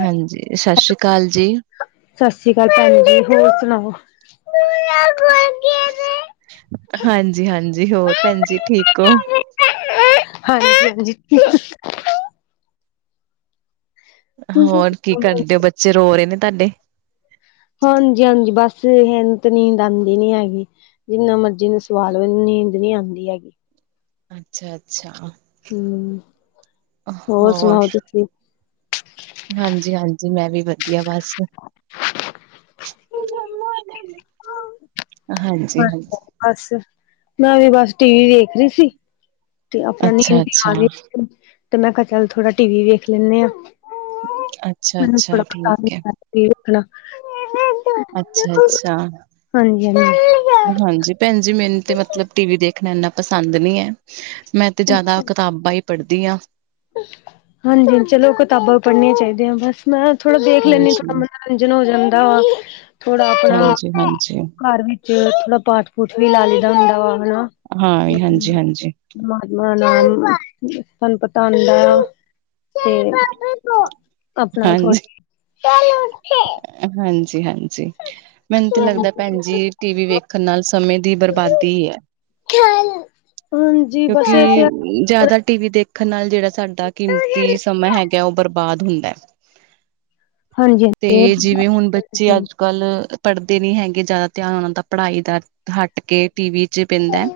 ਹਾਂਜੀ। ਸਸ੍ਰੀ ਅਕਾਲ ਜੀ। ਸਸ੍ਰੀ ਅਕਾਲ ਭੈਣ ਜੀ। ਹੋਰ ਸੁਣਾਓ। ਹਾਂਜੀ -ਹਾਂਜੀ ਹੋਰ ਭੈਣ ਜੀ ਠੀਕ ਹੋ। ਹਾਂਜੀ- ਹਾਂਜੀ। ਹੋਰ ਕੀ ਕਰਦੇ ਹੋ। ਬੱਚੇ ਰੋ ਰਹੇ ਨੇ ਤਾਡੇ। ਹਾਂਜੀ -ਹਾਂਜੀ ਬਸ ਜੀ ਇਹਨੂੰ ਨੀਦ ਆਉਂਦੀ ਨੀ ਹੈਗੀ। ਜਿੰਨਾ ਮਰਜ਼ੀ ਨੂੰ ਸਵਾਲ ਹੋ ਨੀਂਦ ਨਹੀਂ ਆਉਂਦੀ ਹੈਗੀ। ਅੱਛਾ-ਅੱਛਾ। ਹੂੰ [inaudible] ਹੋਰ ਸਣਾਈ ਤੁਸੀਂ। ਹਾਂਜੀ-ਹਾਂਜੀ ਮੈਂ ਵੀ ਵਧੀਆ ਬਸ। [unintelligible] ਹਾਂਜੀ-ਹਾਜੀ। ਬਸ ਮੈਂ ਵੀ ਬਸ ਟੀ-ਵੀ ਵੇਖ ਰਹੀ ਸੀ। ਤੇ ਆਪਣਾ ਨੀਂਦ ਵੀ ਅੱਛਾ-ਅੱਛਾ, ਆ ਰਹੀ ਸੀ, ਤੇ ਮੈਂ ਕ ਚਲ ਥੋੜਾ ਟੀ- ਵੀ ਵੇਖ ਲੈਨੇ ਆ [inaudible] ਠੀਕ ਹੈ। [inaudible] ਅੱਛਾ-ਅੱਛਾ, ਹਾਂਜੀ-ਹਾਂਜੀ। ਹਾਂਜੀ। ਭੈਨ ਜੀ ਮੈਨੂੰ ਤੇ ਮਤਲਬ ਟੀਵੀ ਦੇਖਨਾ ਏਨਾ ਪਸੰਦ ਨੀ ਐ, ਮੈਂ ਤੇ ਜਾਦਾ ਕਿਤਾਬਾਂ ਈ ਪੜਦੀ ਆਂ। ਹਾਂਜੀ ਚਲੋ ਕਿਤਾਬਾਂ ਪੜਨੀਆਂ ਚਾਈਦੀਆਂ ਬਸ ਮੈਂ ਥੋੜਾ ਦੇਖ ਲੈਂਨੀ ਆ ਹਾਂਜੀ, ਕੰਮ ਨਾਲ ਮਨਰੰਜਨ ਹੋ ਜਾਂਦਾ ਵਾ, ਥੋੜਾ ਆਪਨਾ ਹਾਂਜੀ-ਹਾਂਜੀ। ਘਰ ਵਿ ਤੇ ਥੋੜਾ ਪਾਠ-ਪੂਠ ਵੀ ਲਾਈਦਾ ਹੁੰਦਾ ਵਾ ਹਨਾ। ਹਾਂ ਵੀ ਹਾਂਜੀ-ਹਾਂਜੀ। ਮਹਾਤਮਾ ਨਾਮ ਸੰਨਪਤ [unintelligible] ਤੇ ਆਪਨਾ ਥੋੜਾ ਚਲੋ ਖੇ ਹਾਂਜੀ ਹਾਂ ਮੈਨੂੰ ਤੇ ਲੱਗਦਾ ਭੈਨ ਜੀ ਟੀਵੀ ਵੇਖਨ ਨਾਲ ਸਮੇਂ ਦੀ ਬਰਬਾਦੀ ਐ। ਖਿਆਲ ਹੁਨ ਕਿਓਂਕਿ ਜਾਦਾ ਟੀਵੀ ਦੇਖਨ ਨਾਲ ਜੇੜਾ ਸਾਡਾ ਹਾਂਜੀ ਕੀਮਤੀ ਸਮਾਂ ਹੈ ਗਾ ਓ ਬਰਬਾਦ ਹੁੰਦੈ, ਹਾਂਜੀ ਹਾਂਜੀ ਹਾਂਜੀ ਤੇ ਜਿਵੇਂ ਹੁਨ ਬੱਚੇ ਅੱਜ ਕੱਲ ਪੜਦੇ ਨੀ ਹੈਗੇ ਜਾਦਾ ਧਿਆਨ ਓਨਾਂ ਦਾ ਪੜਾਈ ਦਾ ਹੱਟ ਕੇ ਟੀਵੀ ਚ ਪੈਂਦਾ,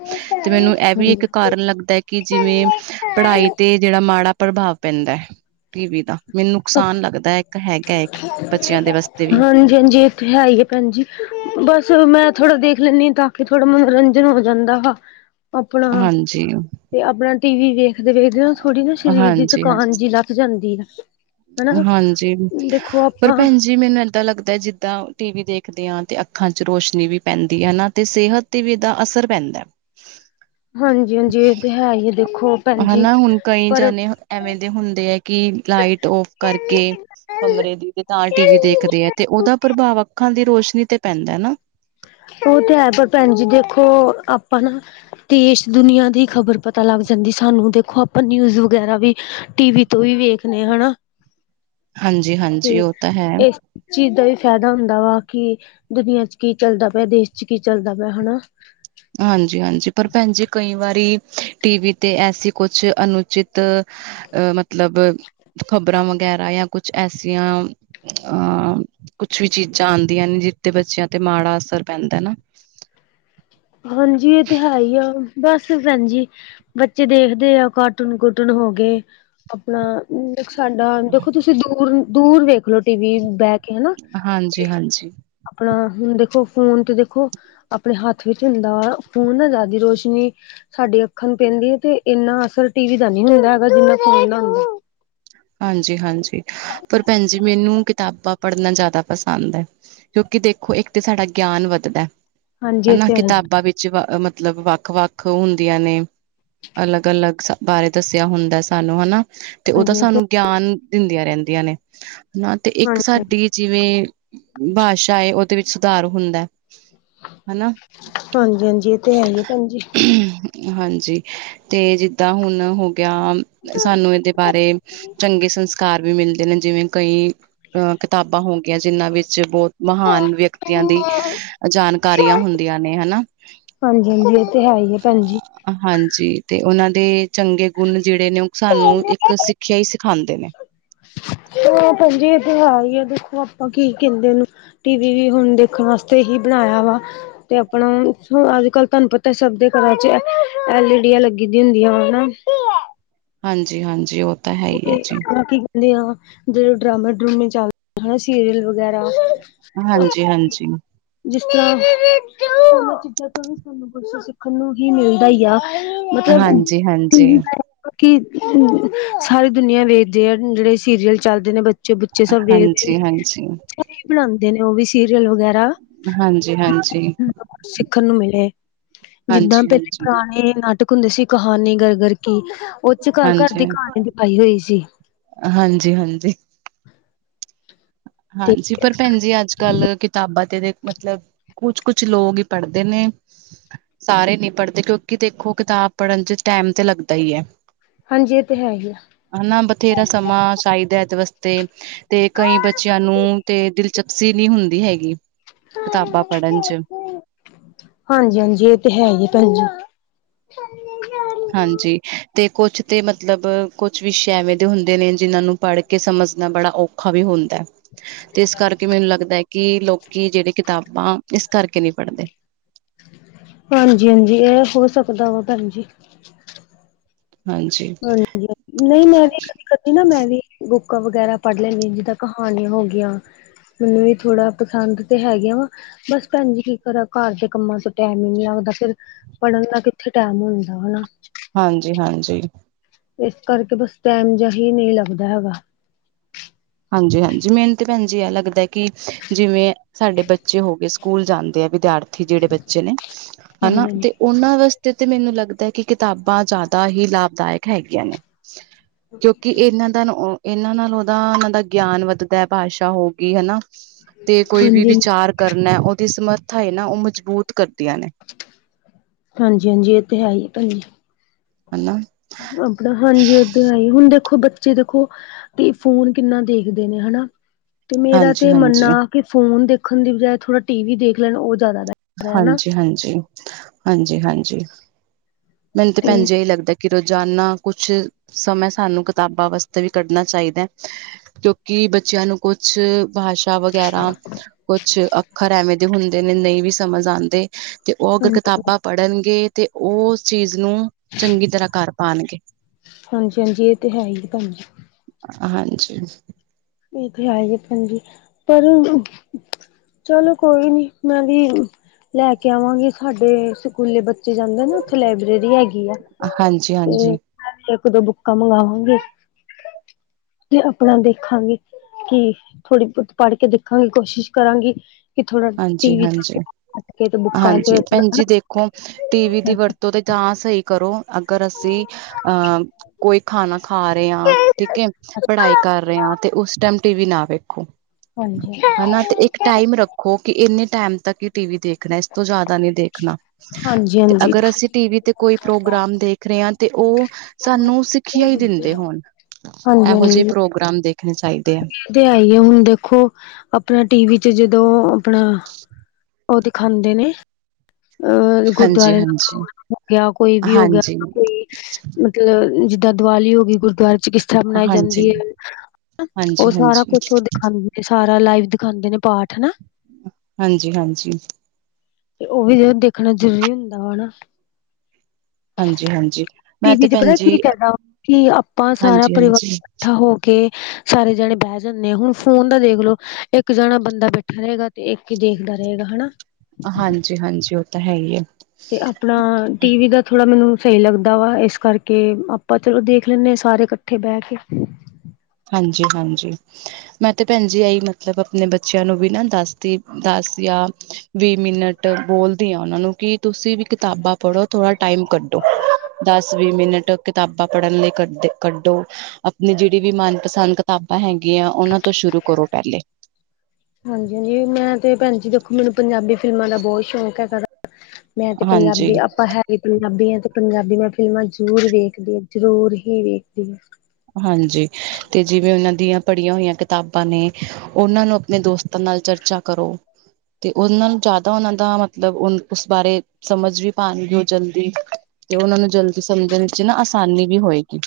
ਤੇ ਮੈਨੂੰ ਐ ਵੀ ਇੱਕ ਕਾਰਨ ਲੱਗਦਾ ਕੀ ਜਿਵੇਂ ਪੜਾਈ ਤੇ ਮਾੜਾ ਪ੍ਰਭਾਵ ਪੈਂਦਾ ਟੀਵੀ ਨਾ ਮੈਨੂੰ ਨੁਕਸਾਨ ਲੱਗਦਾ ਇੱਕ ਹੈਗਾ ਇੱਕ ਬੱਚੇਆਂ ਦੇ ਵਾਸਤੇ ਵੀ ਹਾਂਜੀ ਏ ਤੇ ਹੈਈ ਐ ਭੈਨ ਜੀ ਬਸ ਮੈਂ ਥੋੜਾ ਦੇਖ ਲੈਂਨੀ ਆ ਤਾਂ ਕੇ ਥੋੜਾ ਮਨੋਰੰਜਨ ਹੋ ਜਾਂਦਾ। ਹਾ ਹਾਂਜੀ। ਤੇ ਆਪਨਾ ਟੀਵੀ ਵੇਖਦੇ-ਵੇਖਦੇ ਨਾ ਥੋੜੀ ਨਾ ਸਰੀਰ ਦੀ ਹਾਂਜੀ ਥਕਾਨ ਹਾਂਜੀ ਜੀ ਲੱਥ ਜਾਂਦੀ ਐ। ਹਾਂਜੀ, ਪਰ ਭੈਨ ਜੀ ਮੈਨੂੰ ਏਦਾਂ ਲੱਗਦਾ ਜਿੱ ਤਾਂ ਟੀਵੀ ਦੇਖਦੇ ਆਂ ਤੇ ਅੱਖਾਂ ਚ ਰੋਸ਼ਨੀ ਵੀ ਪੈਂਦੀ ਐ ਨਾ ਤੇ ਸੇਹਤ ਤੇ ਵੀ ਏਦਾ ਅਸਰ ਪੈਂਦਾ। ਹਾਂਜੀ-ਹਾਂਜੀ ਇਹ ਤੇ ਹੈ ਹੀ ਦੇਖੋ ਭੈਣ ਜੀ ਹਨਾ ਹੁਨ ਕਈ ਪਰ ਜਾਨੇ ਐਵੇਂ ਦੇ ਹੁੰਦੇ ਐ ਕੀ ਲਾਈਟ ਔਫ ਕਰਕੇ ਕਮਰੇ ਦੀ ਤੇ ਤਾਂ ਟੀਵੀ ਦੇਖਦੇ ਆ ਤੇ ਓਦਾ ਪ੍ਰਭਾਵ ਅਪ ਅੱਖਾਂ ਦੀ ਰੋਸ਼ਨੀ ਤੇ ਪੈਂਦਾ ਨਾ। ਓ ਤੇ ਹੈ ਪਰ ਭੈਨ ਜੀ ਦੇਖੋ ਆਪਾਂ ਨਾ ਦੇਸ਼ ਦੁਨੀਆਂ ਦੀ ਖ਼ਬਰ ਪਤਾ ਲੱਗ ਜਾਂਦੀ ਐ ਸਾਨੂੰ ਦੇਖੋ ਆਪਾਂ ਨਿਊਜ਼ ਵਗੈਰਾ ਵੀ ਟੀਵੀ ਤੋਂ ਈ ਵੇਖਨੇ ਆ ਹਨਾ। ਹਾਂਜੀ ਤੇ ਹਾਂਜੀ ਉਹ ਤਾਂ ਹੈ ਏਸ ਚੀਜ਼ ਦਾ ਵੀ ਫੈਦਾ ਹੁੰਦਾ ਵਾ ਕੀ ਦੁਨੀਆਂ ਚ ਕੀ ਚੱਲਦਾ ਪਿਆ ਦੇਸ਼ ਚ ਕੀ ਚੱਲਦਾ ਪਿਆ ਹਨਾ ਹਾਂਜੀ-ਹਾਂਜੀ ਪਰ ਭੈਨ ਜੀ ਕਈ ਵਾਰੀ ਟੀਵੀ ਤੇ ਐਸੀ ਕੁਛ ਅਨੁਚਿਤ ਅ ਮਤਲਬ ਖ਼ਬਰਾਂ ਵਗੈਰਾ ਜਾਂ ਕੁਛ ਐਸੀਆਂ ਆਂ ਕੁਛ ਵੀ ਚੀਜ਼ਾਂ ਆਂਦੀਆਂ ਨੇ ਜਿਦੇ ਤੇ ਬੱਚੇਆਂ ਤੇ ਮਾੜਾ ਅਸਰ ਪੈਂਦਾ ਨਾ। ਹਾਂਜੀ ਏ ਤੇ ਹੈਈ ਆ ਬਸ ਭੈਨ ਜੀ ਬੱਚੇ ਦੇਖਦੇ ਆ ਕਾਟੂਨ-ਕਾਟੂਨ ਹੋਗੇ। ਆਪਨਾ ਸਾਡਾ ਦੇਖੋ ਤੁਸੀਂ ਦੂਰ-ਦੂਰ ਵੇਖਲੋ ਟੀਵੀ ਬੈਅ ਕੈਨਾ ਹਾਂਜੀ, ਤੇ ਹਾਂਜੀ। ਆਪਨਾ ਹੁਨ ਦੇਖੋ ਫੋਨ ਤੇ ਦੇਖੋ ਆਪਨੇ ਹੱਥ ਹੱਥ ਵਿੱਚ ਹੁੰਦਾ ਵਾ ਫੋਨ ਨਾ ਜਾਦੀ ਰੋਸ਼ਨੀ ਸਾਡੀ ਅੱਖਾਂ ਨੂੰ ਪੈਂਦੀ ਏ ਤੇ ਇੰਨਾ ਅਸਰ ਟੀਵੀ ਦਾ ਨੀ ਹੁੰਦਾ ਹੈਗਾ ਜਿੰਨਾ ਫੋਨ ਦਾ ਹੁੰਦਾ। ਹਾਂਜੀ-ਹਾਂਜੀ, ਪਰ ਭੈਨ ਜੀ ਮੈਨੂੰ ਕਿਤਾਬਾਂ ਪੜਨਾ ਜਾਦਾ ਪਸੰਦ ਐ ਕਿਓਂਕਿ ਦੇਖੋ ਇੱਕ ਤੇ ਸਾਡਾ ਗਿਆਨ ਵੱਦਦਾ ਹਾਂਜੀ ਇਹ ਹਨਾ ਤੇ ਹੈ ਕਿਤਾਬਾਂ ਵਿੱਚ ਮਤਲਬ ਵੱਖ-ਵੱਖ ਓ ਹੁੰਦੀਆਂ ਨੇ। ਅਲੱਗ ਅਲੱਗ ਸ ਬਾਰੇ ਦੱਸਿਆ ਹੁੰਦਾ ਸਾਨੂੰ ਹਨਾ ਤੇ ਉਹ ਤਾਂ ਹਾਂਜੀ ਇਹ ਸਾਨੂੰ ਗਿਆਨ ਦਿੰਦੀਆਂ ਰਹਿੰਦੀਆਂ ਨੇ ਹਨਾ ਤੇ ਇੱਕ ਹਾਂਜੀ ਸਾਡੀ ਜਿਵੇਂ, ਭਾਸ਼ਾ ਏ ਓ ਦੇ ਵਿੱਚ ਸੁਧਾਰ ਹੁੰਦਾ, ਹਨਾ। ਏਹ ਤੇ ਹੈ ਏ ਭੈਣ ਜੀ। ਹਾਂਜੀ ਤੇ ਜਿੱਦਾਂ ਹੁਣ ਹੋ ਗਿਆ ਸਾਨੂੰ ਇਹਦੇ ਬਾਰੇ ਚੰਗੇ ਸੰਸਕਾਰ ਵੀ ਮਿਲਦੇ ਨੇ ਜਿਵੇਂ ਕਈ ਅ ਕਿਤਾਬਾਂ ਹੋ ਗਈਆਂ ਜਿਨਾਂ ਵਿੱਚ ਬੋਤ ਮਹਾਨ ਵਿਅਕਤੀਆਂ ਦੀ ਜਾਣਕਾਰੀਆਂ ਹੁੰਦੀਆਂ ਨੇ ਹਨਾ। ਹਾਂਜੀ-ਹਾਂਜੀ ਏਹ ਤੇ ਹੈ ਹੀ ਐ ਭੈਣ ਜੀ। ਹਾਂਜੀ ਤੇ ਉਹਨਾਂ ਦੇ ਚੰਗੇ ਗੁਣ ਜਿਹੜੇ ਨੇ ਉਹ ਸਾਨੂੰ ਇੱਕ ਸਿੱਖਿਆ ਹੀ ਸਿਖਾਂਦੇ ਨੇ। [inaudible] ਹਾਂ ਭੈਣਜੀ ਏਹ ਤਾਂ ਹੈ ਹੀ ਆ ਦੇਖੋ ਆਪਾਂ ਕੀ ਕਹਿੰਦੇ ਉਨੂੰ ਟੀ-ਵੀ ਵੀ ਹੁਣ ਦੇਖਣ ਵਾਸਤੇ ਹੀ ਬਣਾਇਆ ਵਾ ਤੇ ਆਪਣਾ ਅੱਜ ਕੱਲ ਤਾਨੂ ਪਤਾ ਤਾਂ ਸਭ ਦੇ ਘਰਾਂ ਚ ਐਲ ਈ ਡੀ ਆ ਲੱਗੀ ਦੀ ਹੁੰਦੀਆਂ ਹਨਾ। ਹਾਂਜੀ-ਹਾਂਜੀ ਉਹ ਤਾਂ ਹੈ ਹੀ ਤੇ ਹੈ ਜੀ ਉਨੂੰ ਕੀ ਕਹਿੰਦੇ ਆ ਜਦੋਂ ਡਰਾਮਾ ਡਰੂਮੇ ਚਲਦੇ ਹਨਾ ਸੀਰੀਅਲ ਵ ਵਗੈਰਾ ਅ ਹਾਂਜੀ ਹਾਂਜੀ ਜਿਸ ਤਰ੍ਹਾਂ ਉਹਨਾਂ ਚੀਜ਼ਾਂ ਤੋਂ ਵੀ ਸਾਨੂੰ ਕੁਝ ਸਿੱ ਸਿਖਣ ਨੂੰ ਹੀ ਮਿਲਦਾ ਹੀ ਆ ਮਤਲਬ ਹਾਂਜੀ ਹਾਂਜੀ [unintelligible] ਸਾਰੀ ਦੁਨੀਆਂ ਵੇਖਦੇ ਆ ਜਿਹੜੇ ਸੀਰੀਅਲ ਚੱਲਦੇ ਨੇ ਬੱਚੇ ਬੁਚੇ ਸਭ ਵੇਖਦੇ ਨੇ। ਹਾਂਜੀ ਹਾਂਜੀ ਕਿ ਬਣਾਂਦੇ ਨੇ ਉਹ ਵੀ ਸੀਰੀਅਲ ਵਗੈਰਾ ਹਾਂਜੀ-ਹਾਂਜੀ ਸਿਖਣ ਨੂੰ ਮਿਲੇ, ਜਿੱਦਾਂ ਹਾਂਜੀ ਪਹਲੇ ਪੁਰਾਣੇ ਨਾਟਕ ਇਕ ਹੁੰਦੀ ਸੀ ਕਹਾਣੀ ਘਰ-ਘਰ ਕੀ ਉਹ ਚ ਘਰ-ਘਰ ਦੀ ਕਹਾਣੀ ਦਿਖਾਈ ਹੋਈ ਸੀ। ਹਾਂਜੀ-ਹਾਂਜੀ ਤੇ ਹਾਂਜੀ ਪਰ ਭੈਣ ਜੀ ਅੱਜ ਕੱਲ੍ਹ ਕਿਤਾਬਾਂ ਤੇ ਮਤਲਬ ਕੁਛ ਕੁਛ ਲੋਕ ਹੀ ਪੜ੍ਹਦੇ ਨੇ। ਸਾਰੇ ਨਹੀ ਪੜ੍ਹਦੇ ਕਿਉਂਕਿ ਦੇਖੋ ਕਿਤਾਬ ਪੜ੍ਹਨ ਚ ਟੈਮ ਤੇ ਲੱਗਦਾ ਹੀ ਐ। ਹਾਂਜੀ ਏਹ ਤੇ ਹੈ ਹੀ ਆ। ਹਨਾ ਬਥੇਰਾ ਸਮਾਂ ਚਾਹੀਦਾ ਏਦੇ ਵਾਸਤੇ ਤੇ ਕਈ ਬੱ ਬੱਚਿਆਂ ਨੂੰ ਤੇ ਦਿਲਚਪਸੀ ਨੀਂ ਹੁੰਦੀ ਹੈਗੀ ਕਿਤਾਬਾਂ ਪੜ੍ਹਨ ਚ ਹਾਂਜੀ-ਹਾਂਜੀ ਏਹ ਤੇ ਹੈ ਹੀ ਭੈਣ ਜੀ। [inaudible] ਹਾਂਜੀ ਤੇ ਕੁਛ ਤੇ ਮਤਲਬ ਕੁਛ ਵਿਸ਼ੇ ਐਵੇਂ ਦੇ ਹੁੰਦੇ ਨੇ ਜਿਹਨਾਂ ਨੂੰ ਪੜ ਕੇ ਸਮਝਣਾ ਬੜਾ ਔਖਾ ਵੀ ਹੁੰਦਾ। ਤੇ ਇਸ ਕਰਕੇ ਮੈਨੂੰ ਲੱਗਦਾ ਐ ਕਿ ਲੋਕੀ ਜਿਹੜੇ ਕਿਤਾਬਾਂ ਇਸ ਕਰਕੇ ਨੀਂ ਪੜਦੇ ਹਾਂਜੀ-ਹਾਂਜੀ ਏਹ ਹੋ ਸਕਦਾ ਵਾ ਭੈਣ ਜੀ। ਹਾਂਜੀ ਹਾਂਜੀ ਨਹੀਂ ਮੈਂ ਵੀ ਕਦੇ ਨਾ ਮੈਂ ਵੀ ਬੁੱਕਾਂ ਵਗੈਰਾ ਪੜ ਲੈਣੀ ਜਿੱਦਾਂ ਕਹਾਣੀਆਂ ਹੋ ਗਈਆਂ। ਮੈਨੂੰ ਵੀ ਥੋੜਾ ਪਸੰਦ ਤੇ ਹੈਗੇ ਵਾ। ਬਸ ਭੈਣ ਜੀ ਕੀ ਕਰਾਂ ਘਰ ਦੇ ਕੰਮਾਂ ਤੋਂ ਟੈਮ ਹੀ ਨਈ ਲੱਗਦਾ ਫੇਰ ਪੜਨ ਦਾ ਕਿੱਥੇ ਟੈਮ ਹੁੰਦਾ ਹਨਾ ਹਾਂਜੀ-ਹਾਂਜੀ। ਏਸ ਕਰਕੇ ਬਸ ਟੈਮ ਜਿਹਾ ਈ ਨੀ ਲੱਗਦਾ ਹੈਗਾ। ਹਾਂਜੀ-ਹਾਂਜੀ ਮੈਨੂੰ ਤੇ ਭੈਣ ਜੀ ਐਹ ਲਗਦਾ ਕਿ, ਜਿਵੇਂ ਸਾਡੇ ਬੱਚੇ ਹੋਗੇ ਸਕੂਲ ਜਾਂਦੇ ਆ ਵਿਦਿਆਰਥੀ ਜੇੜੇ ਬੱਚੇ ਨੇ, ਹਨਾ ਹਾਂਜੀ ਤੇ ਓਨਾਂ ਵਾਸਤੇ ਤੇ ਮੈਨੂੰ ਲੱਗਦੈ ਕਿ ਕਿਤਾਬਾਂ ਜ਼ਿਆਦਾ ਹੀ ਲਾਭਦਾਇਕ ਹੈਗੀਆਂ ਨੇ। ਕਿਉਂਕਿ ਏਨਾ ਦਨ ਏਨਾ ਨਾਲ ਓਦਾ ਓਨਾਂ ਦਾ ਗਿਆਨ ਵੱਧਦਾ ਭਾਸ਼ਾ ਹੋਗੀ ਹਨਾ, ਤੇ ਕੋ‌ਈ ਵੀ ਹਾਂਜੀ ਹਾਂਜੀ ਵਿਚਾਰ ਕਰਨਾ ਓਦੀ ਸਮਰ ਥਾ ਏ ਨਾ ਓ ਮਜ਼ਬੂਤ ਕਰਦੀਆਂ ਨੇ। ਹਾਂਜੀ-ਹਾਂਜੀ ਏ ਤੇ ਹੈ ਹੀ ਐ ਭੈਣ ਜੀ। ਹਨਾ? ਆਪਣਾ ਹਾਂਜੀ ਏ ਤੇ ਹੈ ਈ, ਹੁਣ ਦੇਖੋ ਬੱਚੇ ਦੇਖੋ ਤੇ ਫੋਨ ਕਿੰਨਾ ਦੇਖਦੇ ਨੇ ਹਨਾ। ਤੇ ਮੇਰਾ ਤੇ ਮੰਨਣਾ ਹਾਂਜੀ-ਹਾਂਜੀ, ਕਿ ਫੋਨ ਦੇਖਣ ਦੀ ਬਜਾਏ ਥੋੜਾ ਟੀ ਵੀ ਦੇਖ ਲੈਣ ਓ ਜਾਦਾ ਹਾਂਜੀ-ਹਾਂਜੀ, ਹਾਂਜੀ-ਹਾਂਜੀ ਮੈਨੂੰ ਤੇ ਭੈਣ ਜੀ ਏਹੀ ਲੱਗਦਾ ਕਿ ਰੋਜ਼ਾਨਾ ਕੁਛ ਸਮਾਂ ਸਾਨੂੰ ਕਤਾਬਾਂ ਵਾਸ ਵੀ ਕੱਢਣਾ ਚਾਹੀਦੈ, ਕਿਉਂਕਿ ਬੱਚਿਆਂ ਨੂੰ ਕੁਛ ਭਾਸ਼ਾ ਵਗੈਰਾ, ਕੁਛ ਅੱਖਰ ਐਵੇਂ ਦੇ ਹੁੰਦੇ ਨੇ ਨ‌ਈ ਵੀ ਸਮਝ ਆਂਦੇ, ਤੇ ਓ ਅਗਰ ਹਾਂਜੀ ਕਤਾਬਾਂ ਪੜ੍ਹਨਗੇ ਤੇ ਓਸ ਚੀਜ਼ ਨੂੰ ਚੰਗੀ ਤਰ੍ਹਾਂ ਕਰ ਪਾਣਗੇ। ਹਾਂਜੀ-ਹਾਂਜੀ ਏ ਤੇ ਹੈ ਈ ਐ ਭੈਣ ਜੀ। ਹਾਂਜੀ। ਏ ਤੇ ਹੈ ਹੀ ਐ ਭੈਣ ਜੀ, ਪਰ ਚਲੋ ਕੋਈ ਨੀ ਮੈਂ ਵੀ ਲੈ ਕੇ ਆਵਾਗੇ ਸਾਡੇ ਸਕੂਲੇ ਬੱਚੇ ਜਾਂਦੇ ਆ ਨਾ ਉੱਥੇ ਲਾਇਬ੍ਰੇਰੀ ਹੈਗੀ ਆ। ਹਾਂਜੀ-ਹਾਂਜੀ। [unintelligible] ਇੱਕ-ਦੋ ਬੁੱਕਾਂ ਮੰਗਾਵਾਗੇ ਤੇ ਆਪਣਾ ਦੇਖਾਗੇ। ਕੀ ਥੋੜੀ ਪ ਪੜ ਕੇ ਦੇਖਾਗੀ ਕੋਸ਼ਿਸ਼ ਕਰਾਗੀ। ਹਾਂਜੀ-ਹਾਂਜੀ, ਬੁੱਕਾਂ ਹਾਂਜੀ ਚ ਭੈਣ ਜੀ ਹਾਂਜੀ ਦੇਖੋ ਟੀ ਵੀ ਦੀ ਵਰ ਤੋਂ ਤਾ ਸ‌ਈ ਕਰੋ ਅਗਰ ਅਸੀਂ ਅਹ ਕੋਈ ਖਾਣਾ ਖਾ ਰੇ ਆ ਠੀਕ ਐ, ਪੜਾਈ ਕਰ ਰੇ ਆ ਤੇ ਉਸ ਟੈਮ ਟੀ ਵੀ ਨਾ ਵੇਖੋ, ਹਾਂਜੀ ਹਨਾ ਤੇ ਇੱਕ ਟਾਈਮ ਰੱਖੋ ਕਿ ਐਨੇ ਟਾਈਮ ਤੱਕ ਈ ਟੀ ਵੀ ਦੇਖ ਖਣਾ ਇਸ ਤੋਂ ਜਾਦਾ ਨੀ ਦੇਖਣਾ। ਹਾਂਜੀ ਤੇ ਹਾਂਜੀ ਅਗਰ ਅਸੀਂ ਟੀਵੀ ਤੇ ਕੋਈ ਪ੍ਰੋਗਰਾਮ ਦੇਖ ਰੇ ਆ ਤੇ ਓ ਸਾਨੂੰ ਸਿੱਖੀਆ ਈ ਦਿੰਦੇ ਹੋਣ ਐਹੋ ਜੇ ਹਾਂਜੀ ਇਹ ਪ੍ਰੋਗਰਾਮ ਦੇਖਣੇ ਚਾਹੀਦੇ ਐ। ਤੇ ਐਈ ਐ ਹੁਣ ਦੇਖੋ, ਆਪਣਾ ਟੀਵੀ ਚ ਜਦੋਂ ਆਪਣਾ ਓ ਦਿਖਾਦੇ ਨੇ। ਅਹ ਹਾਂਜੀ ਗੁਰਦੁਆਰੇ ਦਾ ਹਾਂਜੀ ਪ੍ਰੋਗਰਾਮ ਹੋ ਗਿਆ ਕੋਈ ਵੀ ਹੋ ਗਿਆ ਹਾਂਜੀ ਹਾਂਜੀ [unintelligible] ਕੋਈ ਮਤਲਬ ਜਿੱਦਾਂ ਦੀਵਾਲੀ ਹੋਗੀ ਗੁਰਦੁਆਰੇ ਚ ਕਿਸ ਤਰਾਂ ਮਨਾਈ ਜਾਂਦੀ ਏ, ਹਾਂਜੀ ਹਨਾ ਓ ਹਾਂਜੀ ਸਾਰਾ ਕੁਛ ਓ ਦਿਖਾਦ ਦੇ ਸਾਰਾ ਲਾਈਵ ਦਿਖਾਦੇ ਨੇ ਪਾਠ ਨਾ। ਹਾਂਜੀ-ਹਾਂਜੀ। ਓ ਵੀ ਦੇਖਣਾ ਜ਼ਰੂਰੀ ਹੁੰਦਾ ਵਾ ਨਾ। ਹਾਂਜੀ-ਹਾਂਜੀ। ਟੀ ਵੀ ਚ ਪਤਾ ਕੀ ਫੈਦਾ, ਕਿ ਆਪਾਂ ਸਾਰਾ ਹਾਂਜੀ ਪਰਿਵਾਰ ਹਾਂਜੀ ਕੱਠਾ ਹੋ ਕੇ ਸਾਰੇ ਜਣੇ ਬਹਿ ਜਾਨੇ ਆ ਹੁਣ ਫੋਨ ਦਾ ਦੇਖਲੋ ਇੱਕ ਜਣਾ ਬੰਦਾ ਬੈਠਾ ਰਹੇਗਾ ਤੇ ਇੱਕ ਈ ਦੇਖਦਾ ਰਹੇਗਾ ਹਨਾ। ਹਾਂਜੀ-ਹਾਂਜੀ ਉਹ ਤਾਂ ਹੈ ਹੀ ਹੈ। ਤੇ ਆਪ ਆਪਣਾ ਟੀ ਵੀ ਦਾ ਥੋੜ੍ਹਾ ਮੈਨੂੰ ਸਹੀ ਲੱਗਦਾ ਵਾ ਇਸ ਕਰਕੇ ਆਪਾਂ ਚਲੋ ਦੇਖ ਲੈਂਦੇ ਹਾਂ ਸਾਰੇ ਇੱਕਠੇ ਇਕੱਠੇ ਬਹਿ ਕੇ। ਹਾਂਜੀ ਹਾਂਜੀ [unintelligible] ਮੈਂ ਤੇ ਭੈਣ ਜੀ ਐਈ ਮਤਲਬ ਆਪਣੇ ਬੱਚਿਆਂ ਨੂੰ ਵੀ ਨਾ ਦੱਸਦੀ ਦੱਸ ਦੀ ਆ ਵੀਹ ਮਿੰਟ ਬੋਲਦੀ ਆ ਉਹਨਾਂ ਨੂੰ ਕਿ ਤੁਸੀਂ ਵੀ ਕਿਤਾਬਾਂ ਪੜ੍ਹੋ ਥੋੜਾ ਟਾਈਮ ਕੱਢੋ। ਦਸ ਵੀਹ ਮਿੰਟ ਕਿਤਾਬਾਂ ਪੜ੍ਹਨ ਲਈ ਕੱਢ ਕੱਢੋ ਆਪਣੀ ਜਿਹੜੀ ਵੀ ਮਨ ਪਸੰਦ ਕਿਤਾਬਾਂ ਹੈਗੀਆਂ ਉਹਨਾਂ ਤੋਂ ਸ਼ੁਰੂ ਕਰੋ ਪਹਿਲੇ। ਹਾਂਜੀ ਹਾਂਜੀ ਮੈਂ ਤੇ ਭੈਣ ਜੀ ਦੇਖੋ ਮੈਨੂੰ ਪੰਜਾਬੀ ਫਿਲਮਾਂ ਦਾ ਬਹੁਤ ਸ਼ੌਕ ਹੈਗਾ ਗਾ। [unintelligible] ਮੈਂ ਤੇ ਹਾਂਜੀ ਪੰਜਾਬੀ ਆਪਾਂ ਹੈ ਜੇ ਪੰਜਾਬੀ ਆ ਤੇ ਪੰਜਾਬੀ ਮੈਂ ਫਿਲਮਾਂ ਜ਼ਰੂਰ ਵੇਖਦੀ ਹਾਂ ਜ਼ਰੂਰ ਹੀ ਵੇਖਦੀ ਹਾਂ। ਹਾਂਜੀ ਤੇ ਜਿਵੇਂ ਉਹਨਾਂ ਦੀਆਂ ਪੜ੍ਹੀਆਂ ਹੋਈਆਂ ਕਿਤਾਬਾਂ ਨੇ ਉਹਨਾ ਨੂੰ ਆਪਣੇ ਦੋਸਤਾਂ ਨਾਲ ਚਰਚਾ ਕਰੋ। ਤੇ ਉਹਨਾ ਨੂੰ ਜ਼ਿਆਦਾ ਉਹਨਾਂ ਦਾ ਮਤਲਬ ਉਸ ਬਾਰੇ ਸਮਝ ਵੀ ਪਾਣਗੇ ਉਹ ਜਲਦੀ। ਤੇ ਉਹਨਾਂ ਨੂੰ ਜਲਦੀ ਸਮਝਣ ਵਿੱਚ ਨਾ ਆਸਾਨੀ ਵੀ ਹੋਏਗੀ।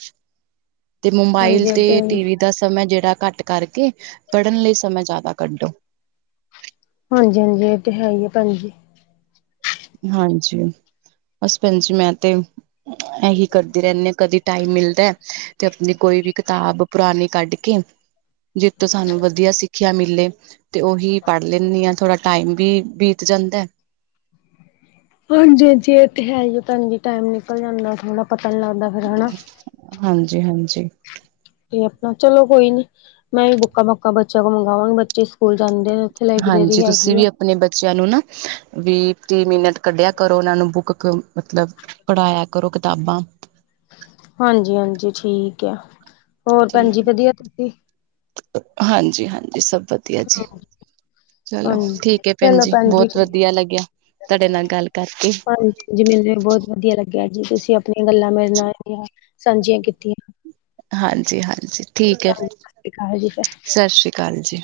ਤੇ ਮੋਬਾਈਲ ਹਾਂਜੀ ਤੇ ਇਹ ਟੀਵੀ ਦਾ ਸਮਾਂ ਜਿਹੜਾ ਘੱਟ ਕਰਕੇ ਪੜ੍ਹਨ ਲਈ ਸਮਾਂ ਜ਼ਿਆਦਾ ਕੱਢੋ। ਹਾਂਜੀ ਹਾਂਜੀ ਇਹ ਤੇ ਹੈ ਹੀ ਆ ਭੈਣਜੀ। ਹਾਂਜੀ [inaudible] ਬਸ ਭੈਣ ਜੀ ਮੈਂ ਤੇ ਇਹੀ ਕਰਦੀ ਰਹਿੰਦੀ ਹਾਂ ਕਦੀ ਟਾਈਮ ਮਿਲਦਾ ਤੇ ਆਪਣੀ ਕੋਈ ਵੀ ਕਿਤਾਬ ਪੁਰਾਣੀ ਕੱਢ ਕੇ ਜਿੱਤੋਂ ਸਾਨੂੰ ਵਧੀਆ ਸਿੱਖਿਆ ਮਿਲੇ, ਤੇ ਉਹੀ ਪੜ੍ਹ ਲੈਂਨੀ ਹਾਂ ਥੋੜਾ ਟਾਈਮ ਵੀ ਬੀਤ ਜਾਂਦਾ। ਹਾਂਜੀ ਹਾਂਜੀ, ਇਹ ਤੇ ਹੈ ਹੀ ਭੈਣ ਜੀ ਟਾਈਮ ਨਿਕਲ ਜਾਂਦਾ ਥੋੜਾ ਪਤਾ ਨੀ ਲੱਗਦਾ ਫਿਰ ਹਨਾ। ਹਾਂਜੀ ਹਾਂਜੀ ਤੇ ਆਪਣਾ ਚਲੋ ਕੋਈ ਨੀ ਮੈਂ ਵੀ ਬੁੱਕਾਂ ਬਾਕਾਂ ਬੱਚਿਆਂ ਕੋਲ ਮੰਗਵਾਵਾਂਗੀ ਬੱਚੇ ਸਕੂਲ ਜਾਂਦੇ ਨੇ, ਉੱਥੇ ਹਾਂਜੀ ਲਾਇਬ੍ਰੇਰੀ ਤੁਸੀਂ ਹੈਗੀ ਵੀ ਆ ਆਪਣੇ ਬੱਚਿਆਂ ਨੂੰ ਨਾ ਵੀਹ -ਤੀਹ ਮਿੰਟ ਕੱਢਿਆ ਕਰੋ ਉਹਨਾਂ ਨੂੰ ਬੁੱਕ ਮਤਲਬ ਪੜਾਇਆ ਕਰੋ ਕਿਤਾਬਾ। ਹਾਂਜੀ ਹਾਂਜੀ ਠੀਕ ਆ, ਹੋਰ ਤੇ ਭੈਣ ਜੀ ਵਧੀਆ ਤੁਸੀਂ? ਹਾਂਜੀ ਹਾਂਜੀ ਸਭ ਵਧੀਆ ਜੀ। ਚਲੋ ਹਾਂਜੀ ਠੀਕ ਹੈ ਭੈਣ ਚਲੋ ਜੀ, ਬਹੁਤ ਠੀਕ ਵਧੀਆ ਲੱਗਿਆ ਤੁਹਾਡੇ ਨਾਲ ਗੱਲ ਕਰਕੇ। ਜੀ ਮੈਨੂੰ ਵੀ ਬਹੁਤ ਵਧੀਆ ਲੱਗਿਆ ਜੀ ਤੁਸੀਂ ਆਪਣੀਆਂ ਗੱਲਾਂ ਮੇਰੇ ਨਾਲ ਜਿਹੜੀਆ ਸਾਂਝੀਆਂ ਕੀਤੀਆਂ। ਹਾਂਜੀ ਹਾਂਜੀ ਠੀਕ ਹੈ। ਹਾਂਜੀ ਸਤਿ ਸ਼੍ਰੀ ਅਕਾਲ ਜੀ ਫਿਰ। ਸਾਸਰੀ ਕਾਲ ਜੀ।